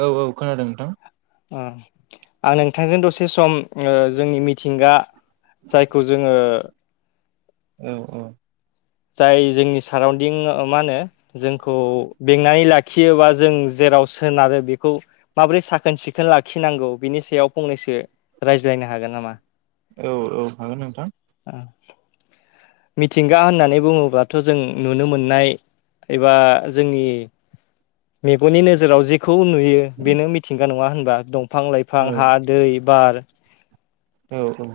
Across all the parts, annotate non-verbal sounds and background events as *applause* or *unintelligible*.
औ औ खोनादों नोंथां अ आं नोंथांजों दसे सम जोंनि मिथिंगा जायखौ जोङो औ औ जाय जोंनि साराउन्दिं मा होनो जोंखौ बेंनानै लाखियोबा जों जेराव सोनारो बेखौ माबोरै साखोन सिखोन लाखिनांगौ बिनि सायाव फंनैसो रायज्लायनो हागोन नामा औ औ हागोन नोंथां *inaudible* मिथिंगा होननानै बुङोब्लाथ' जों नुनो मोननाय एबा जोंनि मेगननि नोजोराव जेखौ नुयो बेनो मिथिंगा नंङा होनबा दंफां औ लाइफां हा दै, बार औ औ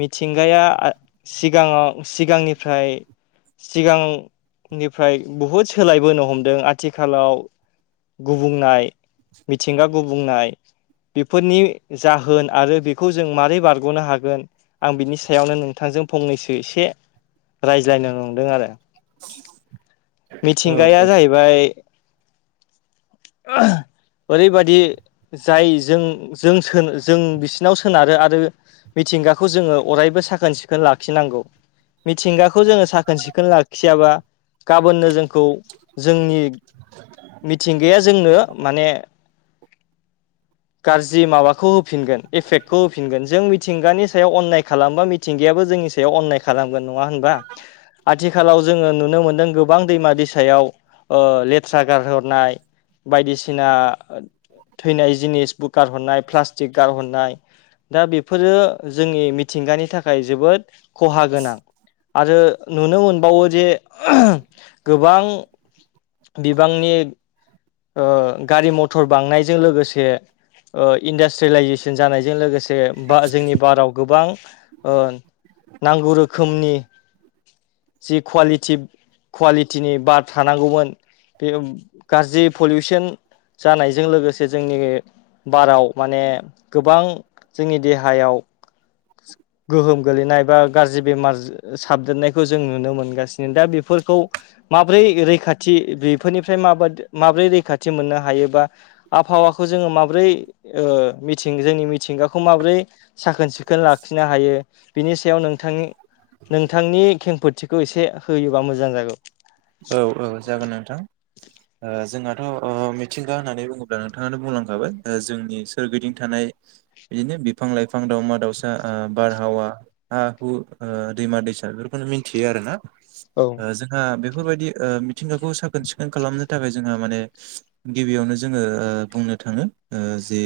मिथिंगाया सिगाङाव सिगांनिफ्राय सिगांनिफ्राय बुहुद सोलायबोनो हमदों आथिखालाव गुबुंनाय मिथिंगा गुबुंनाय बेफोरनि जाहोन आरो बेखौ जों मारै बारग'नो हागोन आं बिनि सायावनो नोंथांजों फंनैसो एसे रायज्लायनो नंदों आरो औ मिथिंगाया जाहैबाय ओरैबायाददि जाय जों जों जों बिसिनाव सोनारो आरो मिथिंगाखौ जोङो अरायबो साखोन सिखोन लाखिनांगौ मिथिंगाखौ जोङो साखोन सिखोन लाखियाबा गाबोननो जोंखौ जोंनि मिथिं गाया जोंनो माने गाज्रि माबाखौ होफिनगोन एफेक्टखौ होफिनगोन जों मिथिंगानि सायाव अननाय खालामबा मिथिंगायाबो जोंनि सायाव अननाय खालामगोन नङा होनबा आथिखालाव जोङो नुनो मोनदों गोबां दैमा दैसा याव ओ लेथ्रा गारहरनाय बायदिसिना थैनाय जिनिसबो गारहरनाय प्लास्टिक गारहरनाय दा बेफोरो जोंनि मिथिंगानि थाखाय जोबोद खहा गोनां आरो नुनो मोनबावो जे गोबां बिबांनि ओ गारि मथर बांनायजों लोगोसे ओ इन्डास्ट्रियेलाइजेसन जानायजों लोगोसे ब जोंनि भाराव गोबां ओ नांगौ रोखोमनि जि कुवालिटि कुवालिटिनि बार थानांगौमोन बे गाज्रि पलिउसन जानायजों लोगोसे जोंनि बाराव माने गोबां जोंनि देहायाव गोहोम गोलैनाय बा गाज्रि बेमार साबदेरनायखौ जों नुनो मोनगासिनो दा बेफोरखौ माब्रै रैखाथि बेफोरनिफ्राय माब माब्रै रैखाथि मोननो हायोबा आबहावाखौ जोङो माबोरै ओ मिथिं जोंनि मिथिंगाखौ माबोरै साखोन सिखोन खोन लाखिनो हायो बिनि सायाव नोंथांनि नोंथांनि खेंफोथिखौ एसे होयोबा मोजां जागौ औ औ जागोन नोंथां ओ जोंहाथ' अ मिथिंगा होननानै बुङोब्ला नोंथाङानो बुंलांखाबाय जोंनि सोरगिदिं थानाय बिदिनो बिफां लाइफां दाउमा दाउसा ओ बारहावा हा हु दैमा दैसा बेफोरखौनो मिथियो आरो ना औ जोंहा बेफोरबायदि ओ मिथिंगाखौ साखोन सिखोन खालामनो थाखाय जोंहा माने गिबियावनो जोङो बुंनो जोंङो जे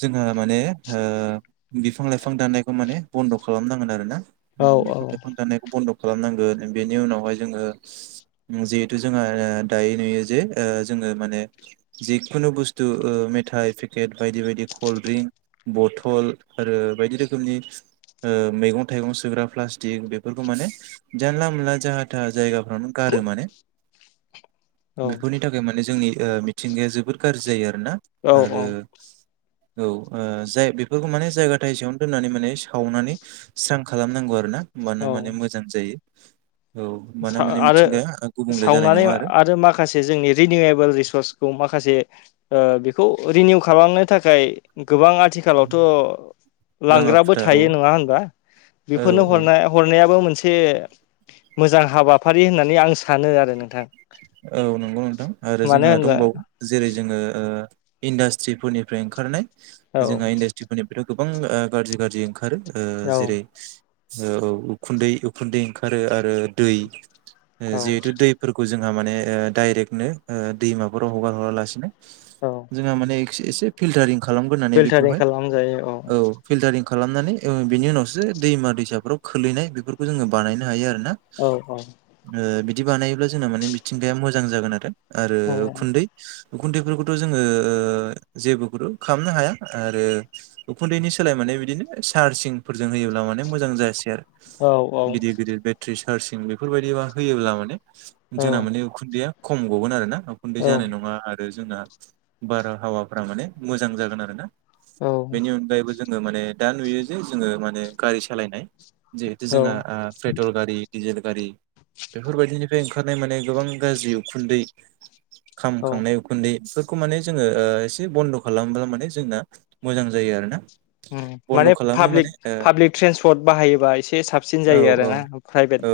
जोंहा माने ओ बिफां लाइफां दाननायखौ माने बन्द' खालामनांगोन आरो ना औ औ बिफां लाइफां दानायखौ बन्द' खालामनांगोन बेनि उनावहाय जोङो जिहेथु जोंहा दायो नुयो जे ओ जोङो माने जिखुनु बुस्थु मेथाइ पेकेट बायदि बायदि कल्ड ड्रिंक बथल आरो बायदि रोखोमनि ओ मैगं-थाइगं सुोग्रा प्लास्टिक बेफोरखौ माने जानला मोनला जाहाथे था जायगाफ्रावनो गारो माने औ बेफोरनि थाखाय माने जोंनि ओ मिथिंगाया जोबोद गाज्रि जायो आरोना औ आरो औ जाय बेफोरखौ माने जायगा थाइसेयावनो दोननानै माने सावनानै स्रां खालामनांगौ आरो ना औ होमबानो माने मोजां जायो। औ होमबाना माने आरो मिथिंगाया गुबुंले जानाय सावनानै नङा आरो मा माखासे जोंनि रिनिउयेबोल रिसर्सखौ माखासे बेखौ रिनिउ खालामनो थाखाय गोबां आथिखालावथ' बाङा लांग्राबो फुथा औ थायो नङा होनबा औ बेफोरनो औ हरना हरनायाबो मोनसे मोजां हाबाफारि होननानै आं सानो आरो नोंथां औ नंगौ नोंथां आरो मानो जोंहा होनबा दंबावो जेरै जोङो इन्डास्ट्रिफोरनिफ्राय ओंखारनाय औ जोंहा इन्डासट्रि जनि बेथ गोबां गाज्रि गाज्रि ओंखारो औ जेरै औ उखुन्दै उखुन्दै ओंखारो आरो दै औ जिहेथु दैफोरखौ जों जोंहा माने ओ डाइरेक्टनो ओ दैमाफोराव हगार हरा लासिनो औ जोंहा माने एसे फिल्टारिं खालामग्रानै फिल्टारिं बेखौहाय खालामजायो औ फिल्टारिं खालामनानै बिनि उनावसो दैमा दैसाफ्राव खोलैनाय बेफोरखौ जोङो बानायनो हायो आरो ना औ औ बिदि बानायोब्ला जोंना माने मिथिंगाया मोजां जागोन आरो आरो औ उखुन्दै उखुन्थैफोरखौथ' जोङो ओ जेबोखौथ' खालामनो हाया आरो उखुन्दैनि सोलाय माने बिदिनो सार्जिंफोरजों होयोब्ला माने मोजां जायासै आरो औ औ गिदिर गिदिर बेट्रि चार्जिं बेफोरबायदि मा होयोब्ला माने जोंना औ मानानि उखुन्दैया खम गगोन आरो ना उखुन्दै जानाय नङा आरो जोंना बारहावाफ्रा माने मोजां जागोन आरोना औ बेनि अनगायैबो जों ङो माने दा नुयो जे जोङो माने गारि सालायनाय जिहेथु जोंहा ओ पेट्रल गारि दिजेल गारि बेफोरबायदिनिफ्राय ओंखारनाय माने गोबां गाज्रि उखुन्दै खाम औ खांनाय उ खुन्दै बेफोरखौ माने जोङो ओ एसे बन्द' खालामोबब्ला माने जोंना मोजां जायो आरो ना ओम माने पाब्लिक पाब्लिक ट्रेन्सपर्ट बाहायोबा एसे साबसिन औ जायो आरो औ ना प्राइभेट औ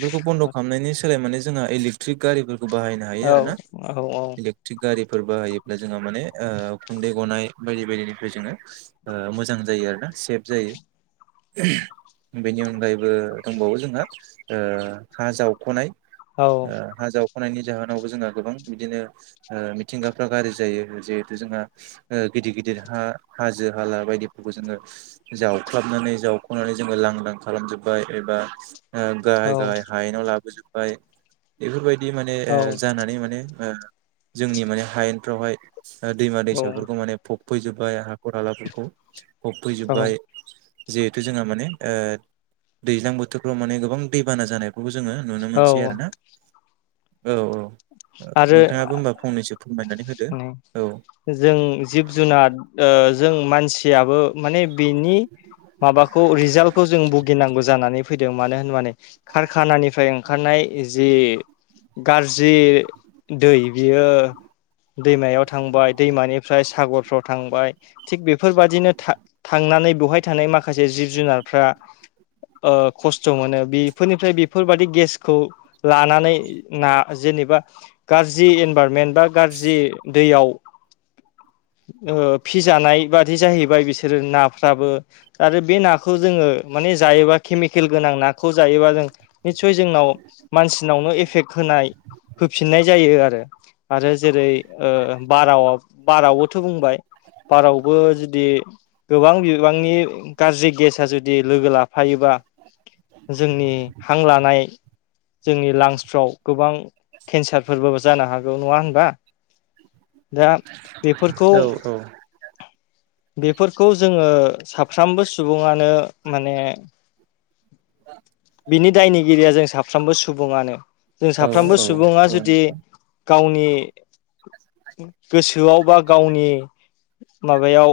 बेफोरखौ बन्द' खालामनायनि सोलाय माने जोंहा इलेकट्रिक गारिफोरखौ बाहायनो हायो औ आरो ना औ इलिक थिग गारिफोर बाहायोब्ला जोङो माने ओ उखुन्दै गनाय बायदि बायदिनिफ्राय जोङो ओ मोजां जायो आरोना सेफ जायो। बेनि अनगायैबो दंबावो जोंहा ओ हा जावख'नाय औ ओ हा जाव ख'नायनि जाहोनावबो जोंहा गोबां बिदिनो ओ मिथिंगाफ्रा गाज्रि जायो जिहेथु जोंहा ओ गिदिर गिदिर हा हाजो हाला बायदिफोरखौ जोङो जावख्लाबनानै जावख'नानै जोङो लांदां खालामजोबबाय एबा ओ गाहाय गाहाय हायेनाव लाबोजोब्बाय बेफोरबायदि माने औ ओ जानानै माने जोंनि माने हायेनफ्रावहाय दैमा औ दैसाफोरखौ माने फबफैजोबबाय हाख'र हालाफोरखौ औ फबफैजोबबाय जिहेथु जोंहा माने दैज्लां बोथोरफ्राव माने गोबां दैबाना जानाय बेखौबो जोङो नुनो मोनसै आरो औ ना औ औ आरो नोंथाङाबो होबा फंनैसो फोरमायनानै होदो औ जों जिब जुनार ओ जों मानसियाबो माने बिनि माबाखौ रिजाल्टखौ जों भुगिनांगौ जानानै फैदों मानो होनबानो नै कारखानानिफ्राय ओंखारनाय जि गाज्रि दै बियो दैमायाव थांबाय दैमानिफ्राय सागरफ्राव थांबाय थिग बेफोरबादिनो था-थांनानै बेवहाय थानाय माखासे जिब जुनारफ्रा ओ खस्थ' मोनो बेफोरनिफ्राय बेफोरबाददि गेसखौ लानानै ना जेनेबा गाज्रि इनभाररमेन्ट बा गाज्रि दैयाव ओ फिजानाय बादि जाहैबाय बिसोरो नाफ्राबो आरो बे नाखौ जोङो माने जायोबा केमिकेल गोनां नाखौ जायोबा जों निस्सय जोंनाव मानसिनावनो एफेक्ट होनाय होफिननाय जायो आरो। आरो जेरै बार बार थो बुंबाय बारावबो जुदि गोबां बिबांनि गाज्रि गेसा जुदि लोगो लाफायोबा जोंनि हां लानाय जोंनि लांसफ्राव गोबां केन्सारफोरबाबो जानो हागौ नङा होनबा दा बेफोरखौ औ बेफोरखौ जोङो साफ्रोमबो सुबुङानो माने बिनि दायनिगिरिया जों साफ्रोमबो सुबुङानो जों औ साफ्रोमबो सुबुङा औ जुदि नोंथां गावनि गोसोआव बा गावनि माबायाव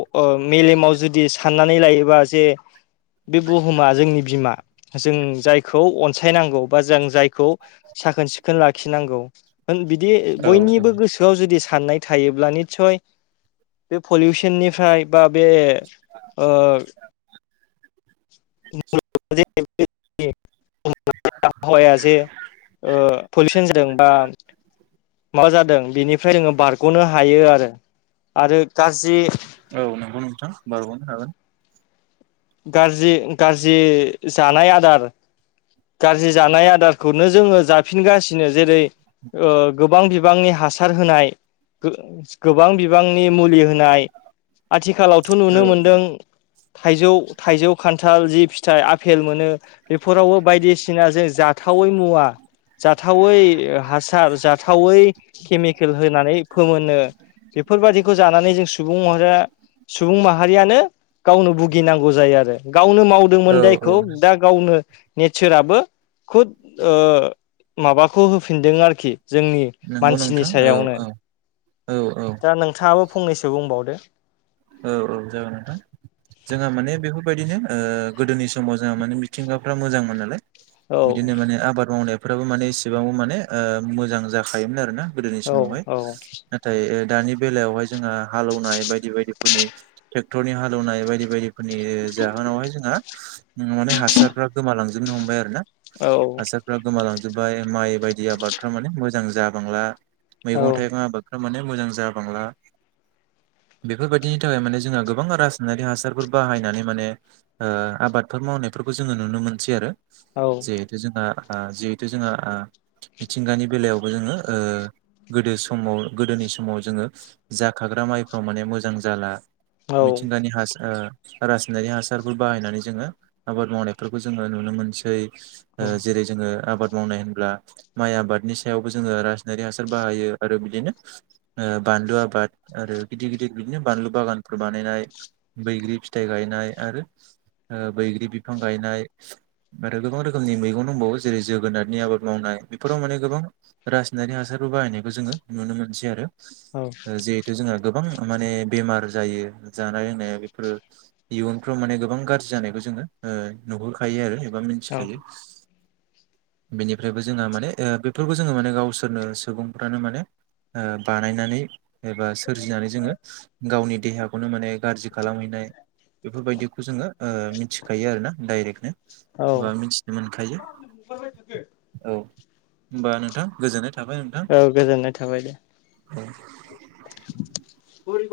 मेलेमाव जुदि साननानै लायोबा जे बे बुहुमा जोंनि बिमा जों जायखौ अनसायनांगौ बा जों जायखौ साखोन सिखोन लाखिनांगौ बिदि औ बयनिबो गोसोआव जुदि साननाय थायोब्ला निस्सय बे पलिउसननिफ्राय बा बे *unintelligible* आबहावाया जे पलिउसन जादों बा माबा जादों बेनिफ्राय जोङो बारग'नो हायो आरो आरो गाज्रि बग' नोंथां बारगावनो हागोन गाज्रि गाज्रि जानाय आदार गाज्रि जानाय आदारखौनो जोङो जाफिनगासिनो जेरै गोबां बिबांनि हासार होनाय गोबां बिबांनि मुलि होनाय आथिखालावथ' औ नुनो मोनदों थाइजौ थाइजौ खान्थाल जि फिथाइ आफेल मोनो बेफोरावबो बायदिसिना जों जाथावै मुवा जाथावै हासार जाथावै केमिकेल होनानै फोमोनो बेफोरबादिखौ जानानै जों सुबुं म सुबुं माहारियानो गावनो भुगिनांगौ नांगौ जायो आरो गावनो मावदोंमोन औ दायखौ औ दा गावनो नेचाराबो खद माबाखौ होफिनदों आरोखि जोंनि नंगौ मानसिनि नोंथां औ सायावनो औ दा नोंथाङाबो फंनैसो बुंबावदो जागोना जोंहा माने बेफोरबायदिनो ओ गोदोनि समाव जोंहा माने मिथिंगाफ्रा मोजांमोन नालाय औ बिदिनो माने आबाद मावनायफ्राबो माने इसेबांबो माने मोजां जाखायोमोन आरो ना गोदोनि औ समावहाय औ नाथाय दानि बेलायावहाय जोंहा हालौवनाय बायदि बायदिफोरनि ट्रेक्टरनि हालौवनाय बायदि बायदि फोरनि जाहोनावहाय जोंहा माने हासारफ्रा गोमालांजोबनो हमबाय आरो ना औ हासारफ्रा गोमालांजोबबाय माइ बायदि आबादफ माने मोजां जाबांला औ मैगं थाइगं आबाद थ माने मोजां जाबांला बेफोरबायदिनि थाखाय माने जोंहा गोबां रासायनारि हासारफोर बाहायनानै माने ओ आबादफोर मावनायफोरखौ जोङो नुनो मोनसै आरो औ जे जोंहा जिहेथु जोंहा मिथिंगानि बेलायावबो जोङो गोदो समाव गोदोनि समाव जोङो जाखाग्रा माइफ्राव माने मोजां जाला औ मिथिंगानि हास रासायनारि हासारफोर बाहायनानै जोङो आबाद मावनायफोरखौ जोङो नुनो मोनसै जेरै जोङो आबाद मावनाय होनब्ला माइ आबादनि सायावबो जोङो रायारि हासार बाहायो आरो बिदिनो बानलु आबाद आरो गिदिर गिदिर बिदिनो बानलु बागान बानायनाय बैग्रि फिथाइ गायनाय आरो ओ बैग्रि बिफां गायनाय ओरै गोबां रोखोमनि मैगं दंबावो जेरै जोगोनारनि आबाद मावनाय बेफोराव माने गोबां रासनारि हासारबो बाहायनायखौ जोङो नुनो मोनसै आरो औ जिहेथु जोंहा गोबां माने बेमार जायो जानाय लोंनाया बेफोरो इयुनफ्राव माने गोबां गाज्रि जानायखौ जोङो ओ नुहुरखायो आरो एबा मि थिखायो बेनिफ्रायबो जोंहा ओ माने ओ बेफोरखौ जोङो माने गावसोरनो सुबुंफ्रानो माने ओ बानायनानै एबा सोरजिनानै जोङो गावनि देहा खौनो माने गाज्रि खालामहैनाय बेफोरबायदिखौ ओ जोङो मिथिखायो आरोना डाइरेक्टनो। औ एबा मिथिनो मोनखायो औ होनबा नोंथां गोजोननाय था थाबाय नोंथां? औ गोजोननाय थाबाय दे औ बोरैबा